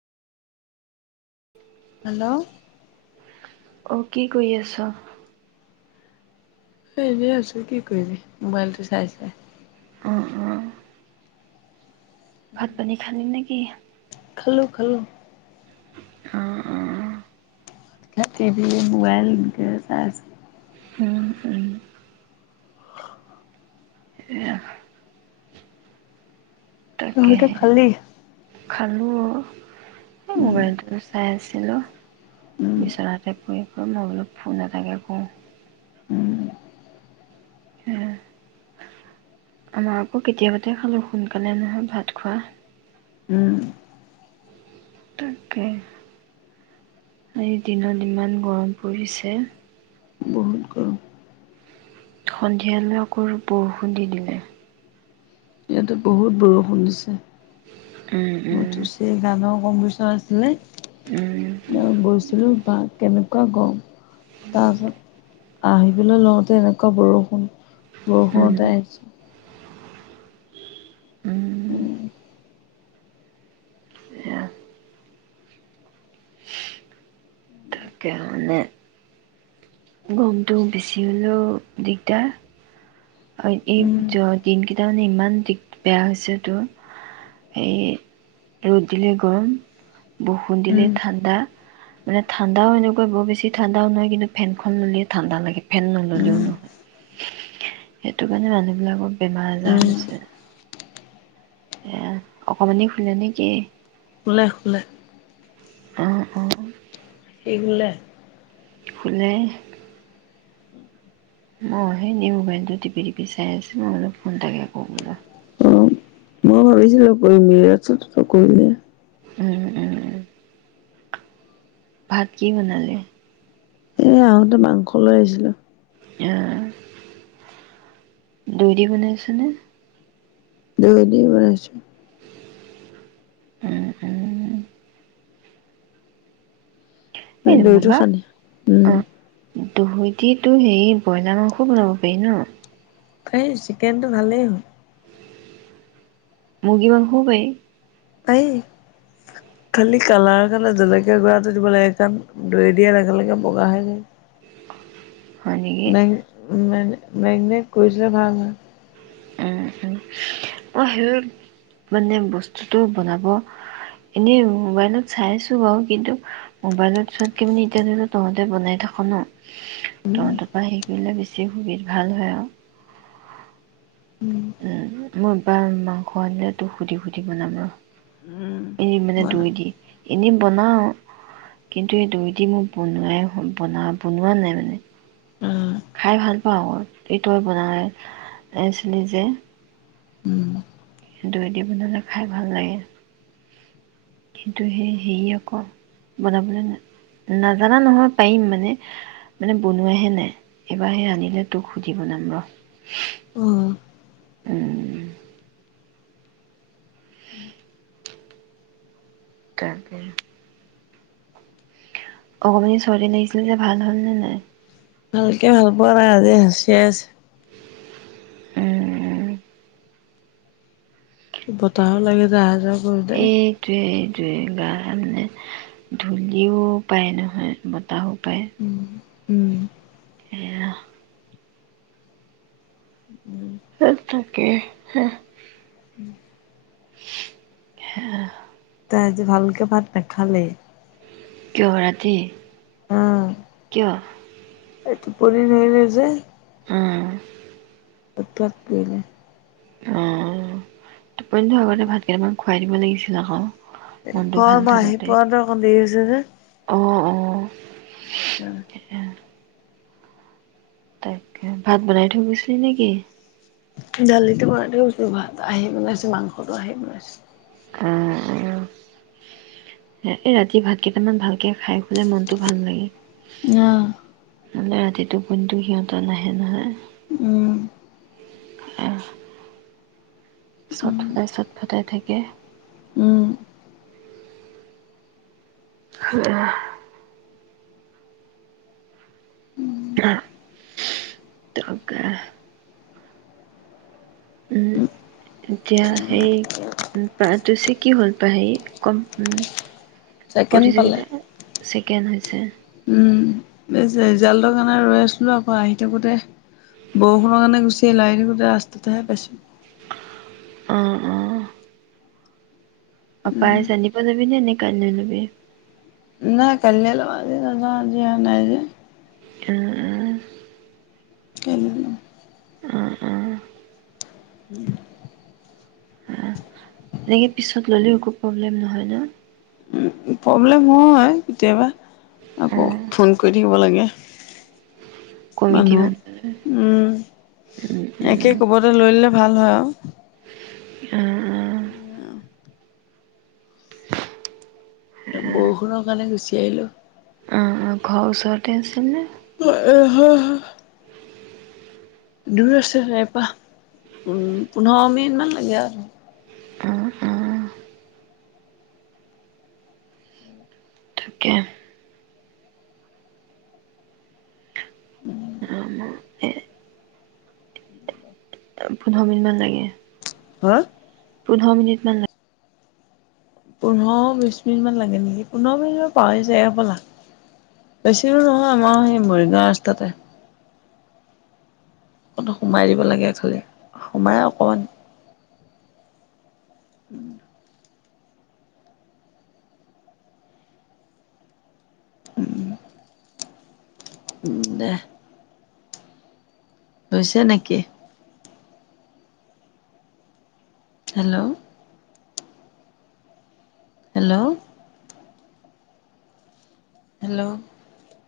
Hello অ কি কৰি আছ এনে আছো কি কৰিবি মোবাইলটো চাই চাই অঁ অঁ ভাত পানী খালি নে কি? খালোঁ খালোঁ অঁ অঁ টিভি মোবাইল এনেকে চাই আছে উম উম এয়া চতে খালি খালোঁ এ উম মোবাইলটো চাই আছিলোঁ উম বিচনা পৰি -পৰি, মই বোলো ফোন এটাকে কওঁ। উম হ আমাৰ আকৌ কেতিয়াবাতে খালো সোনকালে নহয় ভাত খোৱা উম তাকে এই দিনত ইমান গৰম পৰিছে বহুত গৰম সন্ধিয়ালৈ আকৌ বৰষুণ দি দিলে ইয়াতো বহুত বৰষুণ দিছে উম উম [unintelligible] কম পইচা আছিলে উম অ গৈছিলো, বা কেনেকুৱা গৰম তা পাছত আহিবলৈ লওঁতে এনেকুৱা বৰষুণ! উম বৰষুণতে আহিছোঁ। উম উম এয়া তাকে মানে গৰমটো বেছি হলেও দিগদাৰ আৰু এই উম দিনকেইটা মানে ইমান দিনটো বেয়া হৈছে মানে তোৰ এই ৰদ দিলে গৰম বৰষুণ দিলে উম ঠাণ্ডা মানে ঠাণ্ডাও এনেকুৱা বৰ বেছি ঠাণ্ডাও নহয় কিন্তু ফেনখন ললে ঠাণ্ডা লাগে ফেন নললেও উম নোৱাৰোঁ সেইটোকাৰণে মানুহবিলাকক বেমাৰ আজাৰ উম হৈছে। এ অকমানি শুলে নেকি? শুলে শুলে। হা হা ইংলেণ্ড শুলে মই এনে মোবাইলটোকে টিপি টিপি চাই আছো মই বোলো ফোন এটকে কৰোঁ বোলো। অ মই ভাবিছিলো কৰি মেলি আজৰি, নকৰিলে উম উম উম ভাত কি বনালি? এও আহোঁতে মাংস লৈ আহিছিলে আহ দৈ দি বনাইছনে? দৈ দি বনাইছোঁ। উম উম এই দৈটো বোবা সানি উমম অ' দৈ দি তোৰ হেৰি ব্ৰইলাৰ মাংসও বনাব পাৰি ন? এই চিকেনটো ভালেই হল। মূৰ্গী পা মহো পাৰি এই খালি কালাৰৰ কাৰণে জলকীয়া গুৰাটো দিব লাগে, কাৰণ দৈ দিয়াৰ লগে লগে বগা হয় যাই। হয় নেকি? [unintelligible] মেগ্নেত গজিলে ভাল হয়। উম, উম, মই সেই মানে বস্তুতটো বনাব এনে মোবাইলত চাই আছোঁ বাৰু কিন্তু মোবাইলত চোৱাতকে মানে এতিয়া ধৰ তহঁতে বনাই থাক ন। থ উম থ পাই দিলে বেছি সুখী ভাল হয় আও উ মই এইবাৰ মাংস আনিলে তোক সুধি সুধি বনাম ৰ। এ মানে বনাম দৈ দি। এনেই বনাওঁ কিন্তু এই দৈ দি মোৰ বনোৱাই বনোৱা নাই মানে। খাই ভাল পাওঁ কিন্তু [unintelligible] উম উম দৈ দি বনালে খাই ভাল লাগে কিন্তু হেই হেৰি আকৌ বনাবলৈ নাজানা নহয় পাৰিম মানে, মানে বনোৱাহে নাই এইবাৰ সেই আনিলে তোক অ তাকে। অকমাণি ছোৱালীজনী আহিছিল যে ভাল হল নে নাই ভালকে ভাল পোৱা নাই আজি হাচিয়াই আছে বতৰও বেয়া নহ এইটোৱেই মানে ধূলিও পায় নহয় বতাহোও পায় উম উম এয়া তাকে হ হ তাই আজি ভালকে ভাত নেখালেই কিয়? ৰাতি? আহ কিয়? টোপনি ধৰিলে যে। উম। [unintelligible] অ [unintelligible] আগতে ভাতকেইমান খুৱাই দিব লাগিছিল আকৌ। এ মনটো ভাল অ' মই আহি থাকোতে পোৱাতে অকণ দেৰি হৈছে যে। অ অ'। [inaudible] তাকে ভাত বনাই থৈ গৈছিলি নেকি? দালিটো বনাই থৈ গৈছিলোঁ। ভাত আহি বনাইছোঁ, মাংসটো আহি বনাইছোঁ। উম উম, এই ৰাতি ভাত কেইটামান ভালকে খাই শুলে মনটো ভাল লাগে। অ'। নহলে ৰাতিটো টোপনিটো সিহঁতৰ নাহে নহয়। উম। [inaudible] চত ফটাই, চত ফটাই থাকে এ। উম। [unintelligible] তাকেই উম, এতিয়া সেই [unintelligible] কি হল পাহে কম উম। ছেকেণ্ড পালে প্ৰতিযোগিতা আছি কেনে হৈছে? উম [unintelligible] ৰিজাল্টৰ কাৰণে ৰৈ আছিলোঁ আকৌ আহি থাকোঁতে বৰষুণৰ কাৰণে গুচি আহিলোঁ, আহি থাকোঁতে ৰাস্তাতেহে পাইছো। অ', অ'। আপায় জানিব যাবি নে, নে কাইলৈ যাবি? নাই কালিলৈ [unintelligible] আজি নাযাওঁ আজি এওঁ নাই যে। অ [unintelligible] অ অ অ উম। অ এনেকে পিছত ল'লেও একো প্ৰব্লেম নহয় ন'? উম, প্ৰব্লেম হয় কেতিয়াবা। অ আকৌ ফোন কৰি থাকিব লাগে। মানুহ, উম, উম একে উম ক'বাতে লৈ ল'লে ভাল হয় আৰু অ, অহ। অ বৰষুণৰ কাৰণে গুচি আহিলো। ঘৰ ওচৰতে আছিল নে? [unintelligible] হ দূৰ আছে এৰপা, উম, পোন্ধৰ মিনিটমান লাগে আৰু। অ অ তাকে অ অ, পোন্ধৰ মিনিটমান লাগে। হা? পোন্ধৰ মিনিটমান লাগ পোন্ধৰ বিশ মিনিটমান লাগে নেকি, পোন্ধৰ মিনিটমান পাওঁ যে এফালা। বেছি দূৰ নহয় আমাৰ সেই মৰিগাঁও ৰাস্তাতে। অকণ সোমাই দিব লাগে ইফালে, সোমাই অকণমান উম - উম। উম দে। হৈছে নেকি? হেল্ল? হেল্ল? হেল্ল?